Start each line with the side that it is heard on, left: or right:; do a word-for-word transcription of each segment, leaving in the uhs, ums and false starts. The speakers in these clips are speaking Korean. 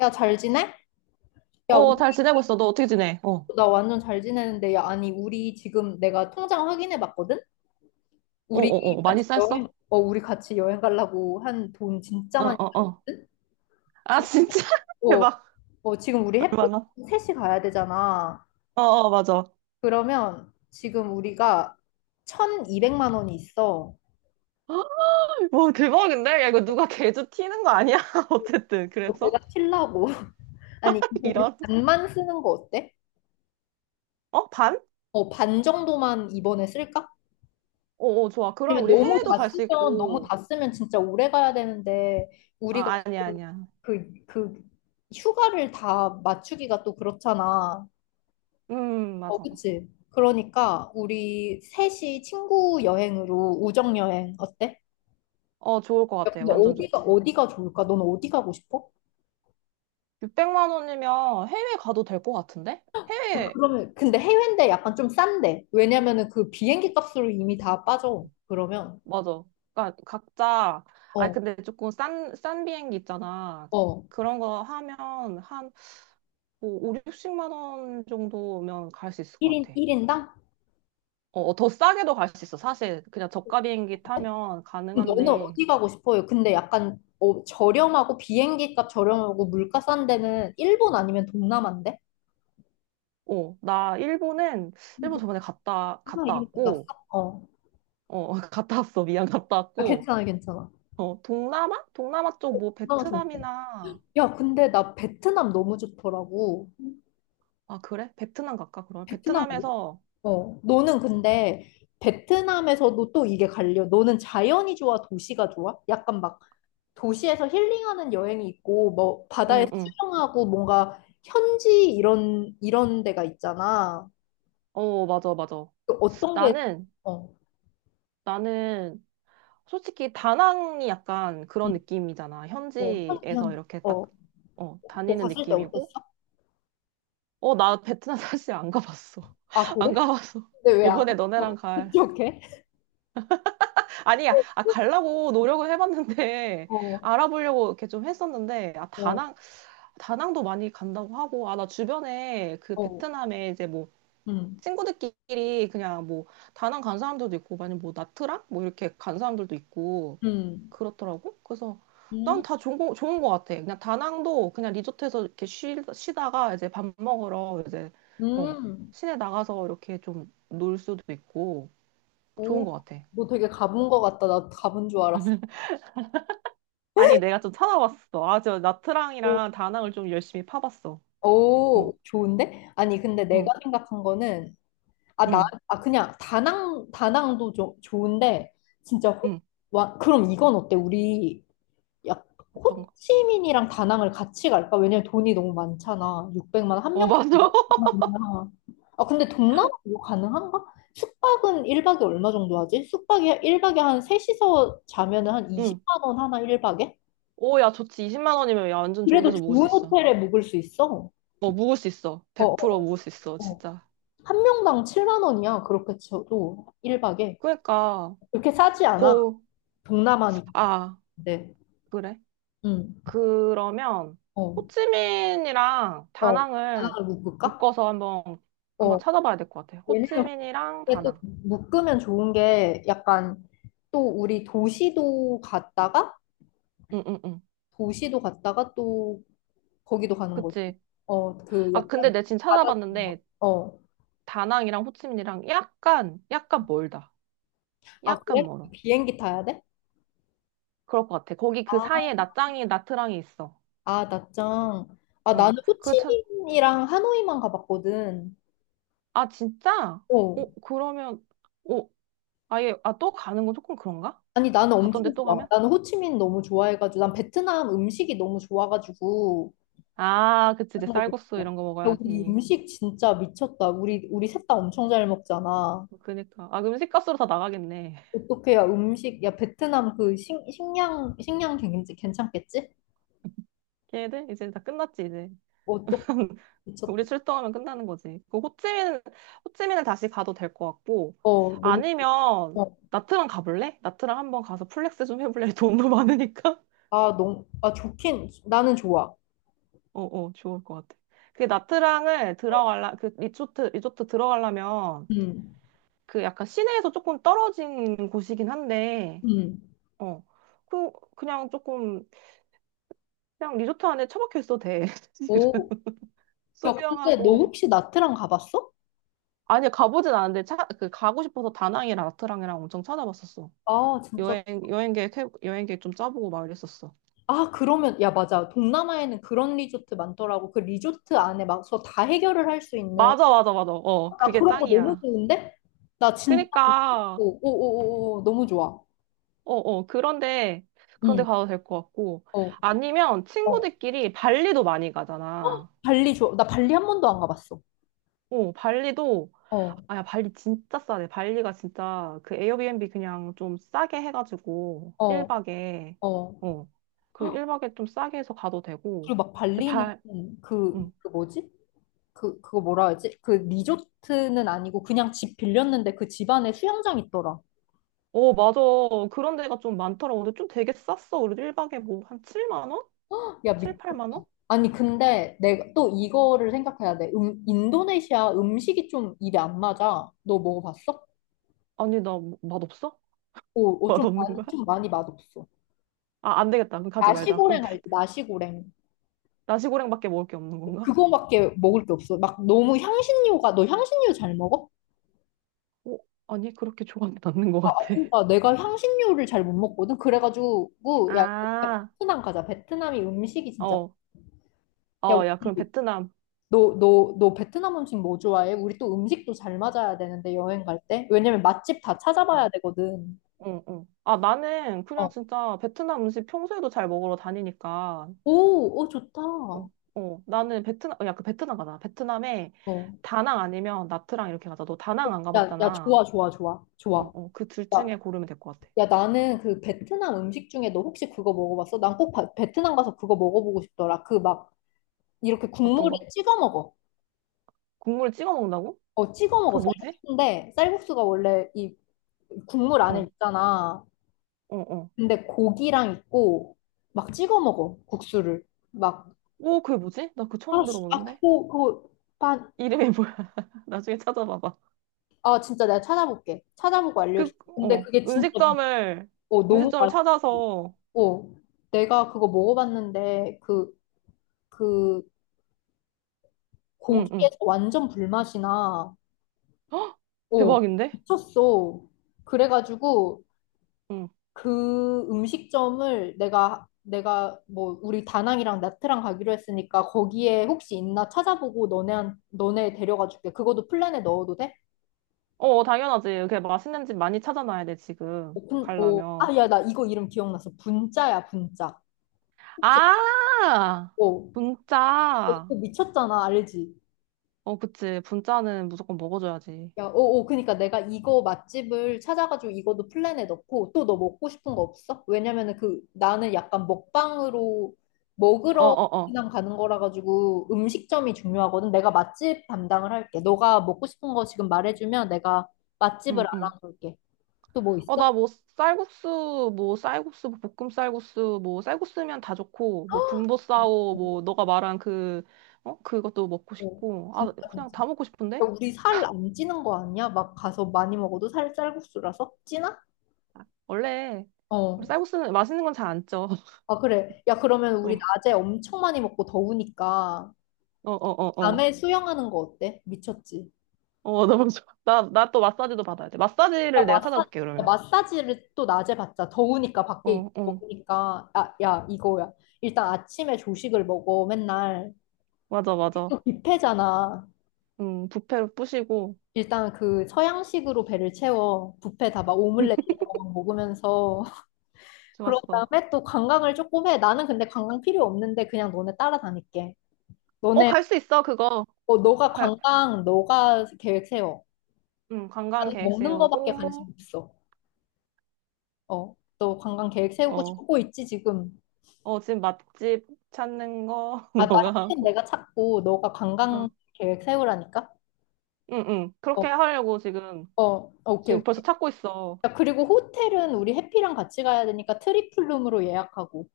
left: 야, 잘 지내? 야,
right: 어,
left: 우리-
right: 잘 지내고 있어. 너 어떻게 지내? 어, 어,
left: 나 완전 잘 지내는데, 야, 아니, 우리 지금 내가 통장 확인해 봤거든?
right: 어,
left: 우리
right: 어. 많이
left: 같이 여행,
right: 쌌어?
left: 어, 우리 같이 여행 가려고 한 돈 진짜
right: 어,
left: 많이
right: 어, 어.
left: 들었거든?
right: 아,
left: 지금,
right: 진짜?
left: 어,
right: 대박.
left: 어, 지금 우리 햇빛
right: 얼마나?
left: 셋이 가야 되잖아.
right: 어, 어, 맞아.
left: 그러면 지금 우리가 천이백만 원이 있어.
right: 와, 대박인데? 야, 이거 누가 개주 튀는 거 아니야? 어쨌든.
left: 어,
right: 그래서?
left: 내가 칠라고. 아니, 이거 우리
right: 이런.
left: 반만 쓰는 거 어때?
right: 어, 반?
left: 어, 반 정도만 이번에 쓸까?
right: 어, 어, 좋아. 그럼
left: 왜냐면
right: 우리
left: 너무
right: 해외도
left: 다
right: 갈 수
left: 쓰면 너무
right: 있고.
left: 다 쓰면 진짜 오래 가야 되는데 우리가
right: 아, 아니야,
left: 지금
right: 아니야.
left: 그, 그 휴가를 다 맞추기가 또 그렇잖아.
right: 음,
left: 어,
right: 맞아.
left: 그치? 그러니까 우리 셋이 친구 여행으로 우정 여행 어때?
right: 어, 좋을 것
left: 야,
right: 같아.
left: 근데
right: 완전
left: 어디가
right: 좋지.
left: 어디가 좋을까? 넌 어디 가고 싶어?
right: 육백만 원이면 해외 가도 될 것 같은데?
left: 어,
right: 해외.
left: 그러면 근데 해외인데 약간 좀 싼데. 왜냐면은 그 비행기 값으로 이미 다 빠져. 그러면
right: 맞아. 그러니까 각자. 아
left: 어,
right: 근데 조금 싼 싼 비행기 있잖아.
left: 어.
right: 그런 거 하면 한뭐 오, 육십만 원 정도면 갈 수 있을
left: 일
right: 것
left: 인
right: 같아.
left: 일인당?
right: 어, 어, 더 싸게도 갈 수 있어. 사실 그냥 저가 비행기 타면
left: 너는
right: 가능한데.
left: 어디 가고 싶어요? 근데 약간 어, 저렴하고 비행기 값 저렴하고 물가 싼 데는 일본 아니면 동남아인데?
right: 어, 나 일본은, 일본
left: 뭐,
right: 저번에 갔다
left: 하나
right: 갔다
left: 이름이 났어?
right: 왔고.
left: 어.
right: 어, 갔다 왔어. 미안. 갔다
left: 아,
right: 왔고.
left: 괜찮아, 괜찮아.
right: 어, 동남아? 동남아 쪽 뭐
left: 동남아 좋은데.
right: 베트남이나.
left: 야, 근데 나 베트남 너무 좋더라고.
right: 아, 그래? 베트남 갈까? 그러면
left: 베트남 갈래?
right: 베트남에서.
left: 어. 너는 근데 베트남에서도 또 이게 갈려. 너는 자연이 좋아, 도시가 좋아? 약간 막 도시에서 힐링하는 여행이 있고, 뭐
right: 응,
left: 바다에서
right: 응.
left: 수영하고 뭔가 현지 이런 이런 데가 있잖아.
right: 어, 맞아, 맞아.
left: 그 어떤 게,
right: 나는
left: 어,
right: 나는 솔직히 다낭이 약간
left: 응,
right: 그런 느낌이잖아.
left: 어, 현,
right: 현지에서
left: 현,
right: 이렇게 딱,
left: 어,
right: 어,
left: 거
right: 다니는
left: 갔을 때 어땠어?
right: 느낌이고. 어, 나 베트남 사실 안 가봤어.
left: 아,
right: 안
left: 그래?
right: 가봤어.
left: 근데 왜 안합
right: 이번에 너네랑
left: 어
right: 갈.
left: 합격해?
right: 아니야, 아, 가려고 노력을 해봤는데,
left: 어,
right: 알아보려고 이렇게 좀 했었는데, 아,
left: 어,
right: 다낭, 다낭도 많이 간다고 하고, 아, 나 주변에 그
left: 어,
right: 베트남에 이제 뭐,
left: 음,
right: 친구들끼리 그냥 뭐, 다낭 간 사람들도 있고, 아니면 뭐, 나트랑? 뭐, 이렇게 간 사람들도 있고,
left: 음,
right: 그렇더라고. 그래서
left: 음,
right: 난 다 좋은 거, 좋은 거 같아. 그냥 다낭도 그냥 리조트에서 이렇게 쉬, 쉬다가 이제 밥 먹으러 이제, 어,
left: 음,
right: 시내 나가서 이렇게 좀 놀 수도 있고 좋은
left: 오,
right: 거 같아.
left: 너 되게 가본 거 같다. 나 가본 줄 알았어.
right: 아니, 내가 좀 찾아봤어. 아, 저
left: 오,
right: 나트랑이랑 다낭을 좀 열심히 파봤어. 어,
left: 오, 좋은데? 아니, 근데
right: 응,
left: 내가 생각한 거는, 아, 나,
right: 응,
left: 아, 그냥 다낭, 다낭도 좀 좋은데, 진짜 호,
right: 응.
left: 와, 그럼 이건 어때? 우리 약
right: 어떤 거?
left: 호치민이랑 다낭을 같이 갈까? 왜냐면 돈이 너무 많잖아. 육백만 원, 한
right: 어, 맞아.
left: 명당이야. 아, 근데 동남아 이거 가능한가? 숙박은 일 박에 얼마 정도 하지? 숙박이 일 박에 한 셋이서 자면은 한
right: 응.
left: 이십만 원 하나 일 박에?
right: 오, 야, 좋지. 이십만 원이면 야, 완전 좋은
left: 그래도
right: 데서 묵을 수
left: 좋은
right: 있어.
left: 호텔에 묵을 수 있어.
right: 어, 묵을 수 있어.
left: 어,
right: 백 퍼센트
left: 어,
right: 묵을 수 있어,
left: 어. 어.
right: 진짜.
left: 한 명당 칠만 원이야. 그렇게 쳐도 일 박에.
right: 그러니까,
left: 그렇게 싸지 않아.
right: 고,
left: 동남아니까.
right: 아,
left: 네.
right: 그래?
left: 응.
right: 그러면
left: 어.
right: 호치민이랑
left: 어.
right: 다낭을
left: 다낭을 묵을까?
right: 묶어서 한번, 한번
left: 어.
right: 찾아봐야 될 것 같아.
left: 왜냐면
right: 호치민이랑
left: 이게 또
right: 다낭.
left: 묶으면 좋은 게 약간 또 우리 도시도 갔다가
right: 응응응.
left: 도시도 갔다가 또 거기도 가는 거지.
right: 그치.
left: 어, 그
right: 아 근데
left: 약간
right: 내 지금
left: 바다 같은 거.
right: 찾아봤는데
left: 어.
right: 다낭이랑 호치민이랑 약간 약간 멀다.
left: 아, 그래?
right: 약간 멀어.
left: 비행기 타야 돼?
right: 그럴 것 같아. 거기 그
left: 아,
right: 사이에 나짱이 나트랑이 있어.
left: 아, 낮장. 아,
right: 어.
left: 나는
right: 그렇
left: 호치민이랑 하노이만 가봤거든.
right: 아 진짜?
left: 어.
right: 어 그러면, 어 아예, 아 또 가는 건 조금 그런가?
left: 아니, 나는 엄청
right: 갔던데 또
left: 좋아.
right: 가면?
left: 나는 호치민 너무 좋아해가지고, 난 베트남 음식이 너무 좋아가지고,
right: 아 그치 이제
left: 그런 것도
right: 쌀국수
left: 좋아.
right: 이런 거
left: 야, 우리
right: 먹어야지.
left: 음식 진짜 미쳤다. 우리, 우리 셋 다 엄청 잘 먹잖아.
right: 그니까. 아, 그럼 식값으로 다 나가겠네.
left: 어떻게 야 음식 야 베트남 그 식, 식량 식량 괜찮- 괜찮겠지?
right: 걔네들? 이제 다 끝났지, 이제.
left: 어떡
right: 우리
left: 미쳤다.
right: 출동하면 끝나는 거지. 그 호찌민, 호찌민은 다시 가도 될 것 같고,
left: 어 너무
right: 아니면,
left: 어,
right: 나트랑 가볼래? 나트랑 한번 가서 플렉스 좀 해볼래? 돈도 많으니까?
left: 아 너무 아 좋긴 나는 좋아.
right: 어, 어, 좋을 것 같아. 그 나트랑을 들어갈라, 그 리조트, 리조트 들어가려면,
left: 음.
right: 그 약간 시내에서 조금 떨어진 곳이긴 한데,
left: 음.
right: 어. 그, 그냥 조금, 그냥 리조트 안에 처박혀 있어도 돼. 사실은.
left: 오. 야 근데 너
right: 수영하고,
left: 혹시 나트랑 가봤어?
right: 아니, 가보진 않았는데, 차, 그, 가고 싶어서 다낭이랑 나트랑이랑 엄청 찾아봤었어.
left: 아 진짜
right: 여행, 여행 계획, 해- 여행 계획 좀 짜보고 막 이랬었어.
left: 아 그러면 야 맞아 동남아에는 그런 리조트 많더라고 그 리조트 안에 막서 다 해결을 할 수 있는
right: 맞아, 맞아, 맞아. 어,
left: 나
right: 그게
left: 그런 거 너무
right: 짱이야.
left: 좋은데 나 진짜
right: 그니까,
left: 오오오오 너무 좋아
right: 어, 어, 그런데, 그런데
left: 응
right: 가도 될 것 같고.
left: 어
right: 아니면
left: 어
right: 친구들끼리 발리도 많이 가잖아.
left: 발리 좋아 나 발리 한 번도 안 가봤어
right: 어, 발리도,
left: 어,
right: 아, 야, 발리 진짜 싸네. 발리가 진짜 그 에어비앤비 그냥 좀 싸게 해가지고,
left: 어,
right: 일 박에,
left: 어.
right: 어, 그리고 일박에 좀 싸게 해서 가도 되고.
left: 그리고 막
right: 근데
left: 발리는
right: 발,
left: 그,
right: 음.
left: 그 뭐지? 그, 그거 뭐라 하지? 그 리조트는 아니고 그냥 집 빌렸는데 그 집 안에 수영장 있더라.
right: 어, 맞아. 그런 데가 좀 많더라고. 근데 좀 되게 쌌어. 우리 일 박에 뭐 한 칠만 원?
left: 야,
right: 칠,
left: 미
right: 팔만 원?
left: 아니, 근데 내가 또 이거를 생각해야 돼. 음, 인도네시아 음식이 좀 입에 안 맞아. 너 먹어봤어?
right: 아니, 나 뭐, 맛없어?
left: 오, 오, 좀
right: 맛없는 거야?
left: 많이, 좀 많이 맛없어.
right: 아, 안 되겠다. 그럼 가지 말자. 그럼
left: 나시고랭 알지? 나시고랭.
right: 나시고랭밖에 먹을 게 없는 건가?
left: 그거밖에 먹을 게 없어. 막 너무 향신료가, 너 향신료 잘 먹어?
right: 어, 아니, 그렇게 좋아하는 않는 것
left: 아, 아,
right: 같아.
left: 그러니까 내가 향신료를 잘 못 먹거든. 그래가지고 야
right: 아,
left: 베트남 가자. 베트남이 음식이 진짜
right: 어,
left: 야
right: 어, 야,
left: 우리
right: 그럼 베트남.
left: 너너너 베트남 음식 뭐 좋아해? 우리 또 음식도 잘 맞아야 되는데 여행 갈 때. 왜냐면 맛집 다
right: 어,
left: 찾아봐야 되거든.
right: 응, 응. 아, 나는 그냥
left: 어.
right: 진짜 베트남 음식 평소에도 잘 먹으러 다니니까.
left: 오, 오 좋다.
right: 어, 어, 나는 베트남, 어, 야, 그 베트남 가자. 베트남에
left: 어.
right: 다낭 아니면 나트랑 이렇게 가자. 너 다낭 안
left: 야, 야
right: 가봤잖아.
left: 좋아 좋아 좋아
right: 어,
left: 좋아.
right: 어, 그 둘 중에
left: 야,
right: 고르면 될 것 같아.
left: 야 나는 그 베트남 음식 중에 너 혹시 그거 먹어봤어? 난 꼭 베트남 가서 그거 먹어보고 싶더라. 그 막 이렇게
right: 어떤
left: 국물에
right: 거?
left: 찍어 먹어.
right: 국물 찍어 먹는다고?
left: 어, 찍어 먹어.
right: 그게 뭐지?
left: 쌀국수인데, 쌀국수가 원래 이 국물 안에
right: 어,
left: 있잖아.
right: 어, 어.
left: 근데 고기랑 있고 막 찍어 먹어 국수를 막
right: 오, 그게 뭐지? 나 그거
left: 아,
right: 처음
left: 씨, 아
right: 들어보는데?
left: 그거 그거 반,
right: 이름이 뭐야? 나중에 찾아봐봐.
left: 아 진짜 내가 찾아볼게. 찾아보고
right: 그,
left: 알려줄게. 근데
right: 어,
left: 그게 진짜
right: 음식점을,
left: 어, 너무
right: 음식점을 찾아서,
left: 맛있고 내가 그거 먹어봤는데 그 그
right: 응, 응.
left: 고기에서 완전 불맛이 나.
right: 헉,
left: 어
right: 대박인데?
left: 미쳤어. 그래가지고
right: 응.
left: 그 음식점을 내가 내가 뭐 우리 다낭이랑 나트랑 가기로 했으니까 거기에 혹시 있나 찾아보고 너네 너네 데려가 줄게. 그것도 플랜에 넣어도 돼?
right: 어, 당연하지. 이렇게 맛있는 집 많이 찾아놔야 돼, 지금.
left: 오픈 오.
right: 가려면.
left: 아, 야, 나 이거 이름 기억났어. 분짜야, 분짜. 혹시
right: 아!
left: 오.
right: 분짜.
left: 이거 미쳤잖아, 알지?
right: 어, 그치. 분짜는 무조건 먹어줘야지.
left: 야, 오, 오, 그니까 내가 이거 맛집을 찾아가지고 이것도 플랜에 넣고 또 너 먹고 싶은 거 없어? 왜냐면은 그 나는 약간 먹방으로
right: 어,
left: 먹으러
right: 어, 어.
left: 그냥 가는 거라 가지고 음식점이 중요하거든. 내가 맛집 담당을 할게. 너가 먹고 싶은 거 지금 말해주면 내가 맛집을
right: 응, 응.
left: 알아볼게. 또 뭐
right: 어,
left: 있어?
right: 나 뭐 쌀국수, 뭐 쌀국수, 뭐 볶음 쌀국수, 뭐 쌀국수면 다 좋고, 뭐 분보싸오, 뭐 너가 말한 그, 어? 그것도 먹고
left: 어,
right: 싶고. 아,
left: 진짜
right: 그냥
left: 진짜.
right: 다 먹고
left: 야,
right: 싶은데?
left: 우리 살 안 찌는 거 아니야? 막 가서 많이 먹어도 살 쌀국수라서 찌나?
right: 원래 우리
left: 어.
right: 쌀국수는 맛있는 건 잘 안 쪄.
left: 아, 그래. 야, 그러면
right: 어,
left: 우리
right: 어,
left: 낮에 엄청 많이 먹고 더우니까.
right: 어, 어, 어.
left: 밤에 수영하는 거 어때? 미쳤지.
right: 어, 너무 좋아. 나, 나 또 마사지도 받아야 돼.
left: 야,
right: 마사지를 내가
left: 마사,
right: 찾아볼게,
left: 야,
right: 그러면.
left: 마사지를 또 낮에 받자. 더우니까 밖에 있-
right: 어, 어.
left: 더우니까. 아, 야, 이거야. 일단 아침에 조식을 먹어. 맨날
right: 맞아, 맞아.
left: 또 뷔페잖아.
right: 음, 뷔페로 부시고.
left: 일단 그 서양식으로 배를 채워. 뷔페 다 막 오믈렛 이런 거 막 먹으면서. 그런
right: 좋았어.
left: 다음에 또 관광을 조금 해. 나는 근데 관광 필요 없는데 그냥 너네 따라다닐게.
right: 어,
left: 너네,
right: 갈 수 있어, 그거.
left: 어, 너가
right: 갈,
left: 관광, 너가 계획 세워.
right: 응 관광
left: 나는
right: 계획
left: 먹는 거밖에 관심
right: 세우고,
left: 없어. 어, 너 관광 계획 세우고
right: 어.
left: 싶고 있지, 지금.
right: 어, 지금 맛집 찾는 거
left: 아,
right: 너가
left: 맛집은
right: 하고.
left: 내가 찾고, 너가
right: 어.
left: 관광 계획 세우라니까?
right: 응, 응. 그렇게
left: 어,
right: 하려고 지금,
left: 어, 오케이,
right: 지금 벌써
left: 오케이.
right: 찾고 있어.
left: 야, 그리고 호텔은 우리 해피랑 같이 가야 되니까 트리플룸으로 예약하고.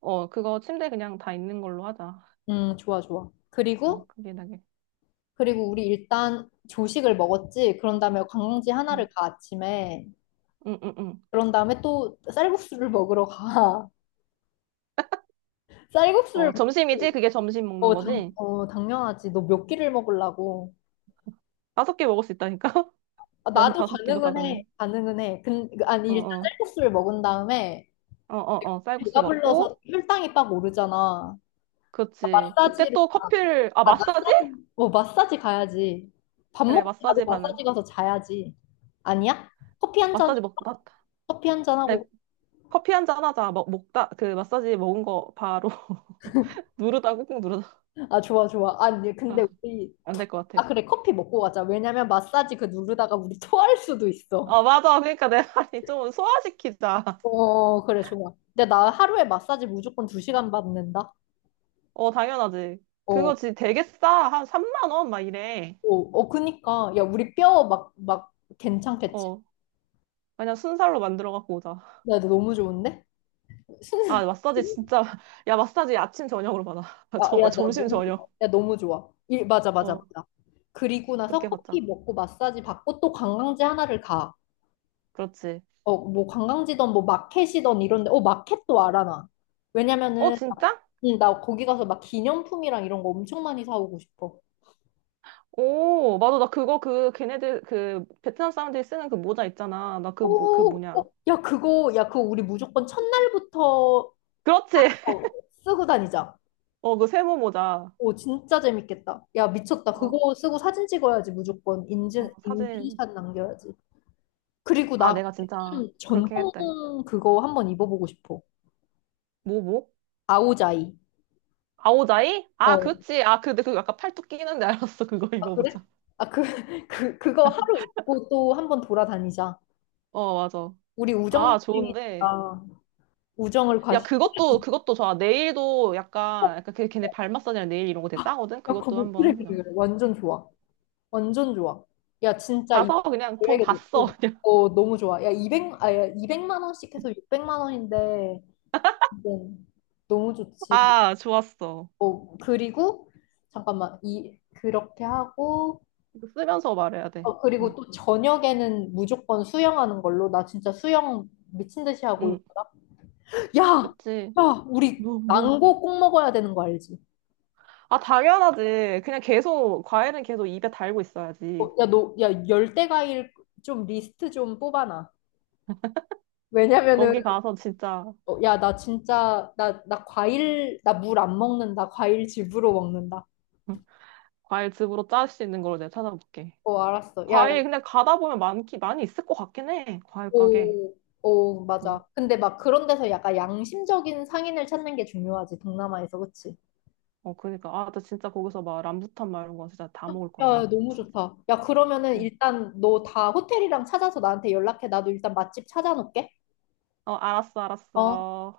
right: 어, 그거 침대 그냥 다 있는 걸로 하자.
left: 음, 좋아, 좋아.
right: 어,
left: 그리고,
right: 그게 나게.
left: 그리고 우리 일단 조식을 먹었지. 그런 다음에 관광지
right: 응.
left: 하나를 가, 아침에.
right: 응, 응, 응.
left: 그런 다음에 또 쌀국수를 먹으러 가. 쌀국수를,
right: 어,
left: 먹-
right: 점심이지? 그게 점심 먹는
left: 어, 당,
right: 거지?
left: 어, 당연하지. 너 몇 끼를 먹으려고.
right: 다섯 개 먹을 수 있다니까?
left: 아,
right: 난
left: 나도
right: 다섯 끼도
left: 가능은 해.
right: 가다는.
left: 가능은 해. 근, 그, 아니,
right: 어,
left: 일단
right: 어.
left: 쌀국수를 먹은 다음에
right: 어, 어, 어. 쌀국수
left: 배가 불러서
right: 먹고.
left: 혈당이 빡 오르잖아.
right: 그렇지. 그때
left: 마사지를,
right: 또 커피를, 아,
left: 아,
right: 마사지?
left: 마사지, 어, 마사지 가야지. 밥
right: 그래.
left: 먹고 바로
right: 마사지 반응.
left: 마사지 가서 자야지. 아니야? 커피 한 잔,
right: 마사지 먹 마...
left: 커피 한 잔
right: 아니,
left: 하고.
right: 커피 한 잔 하자. 먹, 먹다 그 마사지 먹은 거 바로 누르다 꾹꾹 누르다.
left: 아, 좋아, 좋아. 아니, 근데
right: 아.
left: 우리,
right: 안 될 것 같아.
left: 아, 그래, 커피 먹고 가자. 왜냐면 마사지 그 누르다가 우리 토할 수도 있어.
right: 아, 맞아. 그러니까 내 말이 좀 소화시키자.
left: 어, 그래, 좋아. 근데 나 하루에 마사지 무조건 두 시간 받는다.
right: 어, 당연하지.
left: 어.
right: 그거 지 되게 싸. 한 삼만 원 막 이래.
left: 어, 어, 그니까. 야, 우리 뼈 막, 막, 괜찮겠지?
right: 어, 그냥 순살로 만들어 갖고 오자.
left: 야, 너 너무 좋은데? 순,
right: 아, 마사지
left: 순,
right: 진짜. 야, 마사지 아침 저녁으로 받아.
left: 아,
right: 저,
left: 야, 너
right: 점심
left: 너무 좋아.
right: 저녁.
left: 야, 너무 좋아. 일, 맞아, 맞아,
right: 어,
left: 맞아. 그리고 나서
right: 그렇게
left: 커피
right: 받자.
left: 먹고 마사지 받고 또 관광지 하나를 가.
right: 그렇지.
left: 어, 뭐 관광지던 뭐 마켓이던 이런데, 어, 마켓도 알아, 나.
right: 어,
left: 왜냐면은, 나-
right: 진짜?
left: 응, 나 거기 가서 막 기념품이랑 이런 거 엄청 많이 사오고 싶어.
right: 오, 맞아. 나 그거 그 걔네들 그 베트남 사람들이 쓰는 그 모자 있잖아. 나 그 뭐, 그
left: 오, 어,
right: 뭐냐.
left: 야, 그거, 야, 그거 우리 무조건 첫날부터
right: 그렇지.
left: 어, 쓰고 다니자.
right: 어, 그 세모 모자.
left: 오, 진짜 재밌겠다. 야, 미쳤다.
right: 어,
left: 그거 쓰고 사진 찍어야지, 무조건.
right: 어,
left: 인증,
right: 사진.
left: 인증샷 남겨야지. 그리고
right: 아,
left: 나
right: 내가 진짜 그렇게
left: 전통
right: 했대.
left: 그거 한번 입어보고 싶어.
right: 뭐, 뭐?
left: 아오자이.
right: 아오자이? 아,
left: 어.
right: 그치. 아, 그, 근데 그거 약간 팔뚝 끼는데 알았어. 그거
left: 아, 그래?
right: 입어보자.
left: 아, 그, 그, 그거 하루 입고 또 한번 돌아다니자.
right: 어, 맞아.
left: 우리
right: 아, 좋은데.
left: 우정이니까 우정을
right: 야,
left: 과시.
right: 그것도, 그것도 좋아. 네일도
left: 어,
right: 약간, 약간 그 걔네 발 마사지랑 네일 이런 거 되게 싸거든?
left: 야, 그거
right: 그것도
left: 뭐-
right: 한번
left: 그래, 그래,
right: 해보자.
left: 그래. 완전 좋아. 완전 좋아. 야, 진짜 이
right: 가서 그냥 돈
left: 계획에
right: 다 써.
left: 놓고.
right: 그냥.
left: 어, 너무 좋아. 야, 이백 아, 야, 이백만 원씩 해서 육백만 원인데. 네. 너무 좋지.
right: 아, 좋았어.
left: 어, 그리고 잠깐만 이 그렇게 하고
right: 이거 쓰면서 말해야 돼.
left: 어, 그리고
right: 어,
left: 또 저녁에는 무조건 수영하는 걸로 나 진짜 수영 미친 듯이 하고
right: 응,
left: 있구나. 야,
right: 그치.
left: 야, 우리
right: 뭐, 뭐.
left: 망고 꼭 먹어야 되는 거 알지?
right: 아, 당연하지. 그냥 계속, 과일은 계속 입에 달고 있어야지.
left: 어, 야, 너, 야, 열대 과일 좀 리스트 좀 뽑아놔. 왜냐면은
right: 거기 가서 진짜
left: 어, 야, 나 진짜 나, 나 과일 나 물 안 먹는다. 과일 집으로 먹는다.
right: 과일 즙으로 짤 수 있는 걸로 내가 찾아볼게.
left: 어, 알았어. 야, 야,
right: 과일 근데 가다 보면 많기 많이 있을 것 같긴 해. 과일 가게.
left: 오, 오,
right: 응.
left: 맞아. 근데 막 그런 데서 약간 양심적인 상인을 찾는 게 중요하지, 동남아에서, 그치?
right: 어 그러니까 아 나 진짜 거기서 막 람부탄 막 이런 거 진짜 다 먹을 거야
left: 야,
right: 막.
left: 너무
right: 진짜.
left: 좋다. 야, 그러면은
right: 응.
left: 일단 너 다 호텔이랑 찾아서 나한테 연락해. 나도 일단 맛집 찾아놓을게.
right: 어 알았어,
left: 어.
right: 알았어.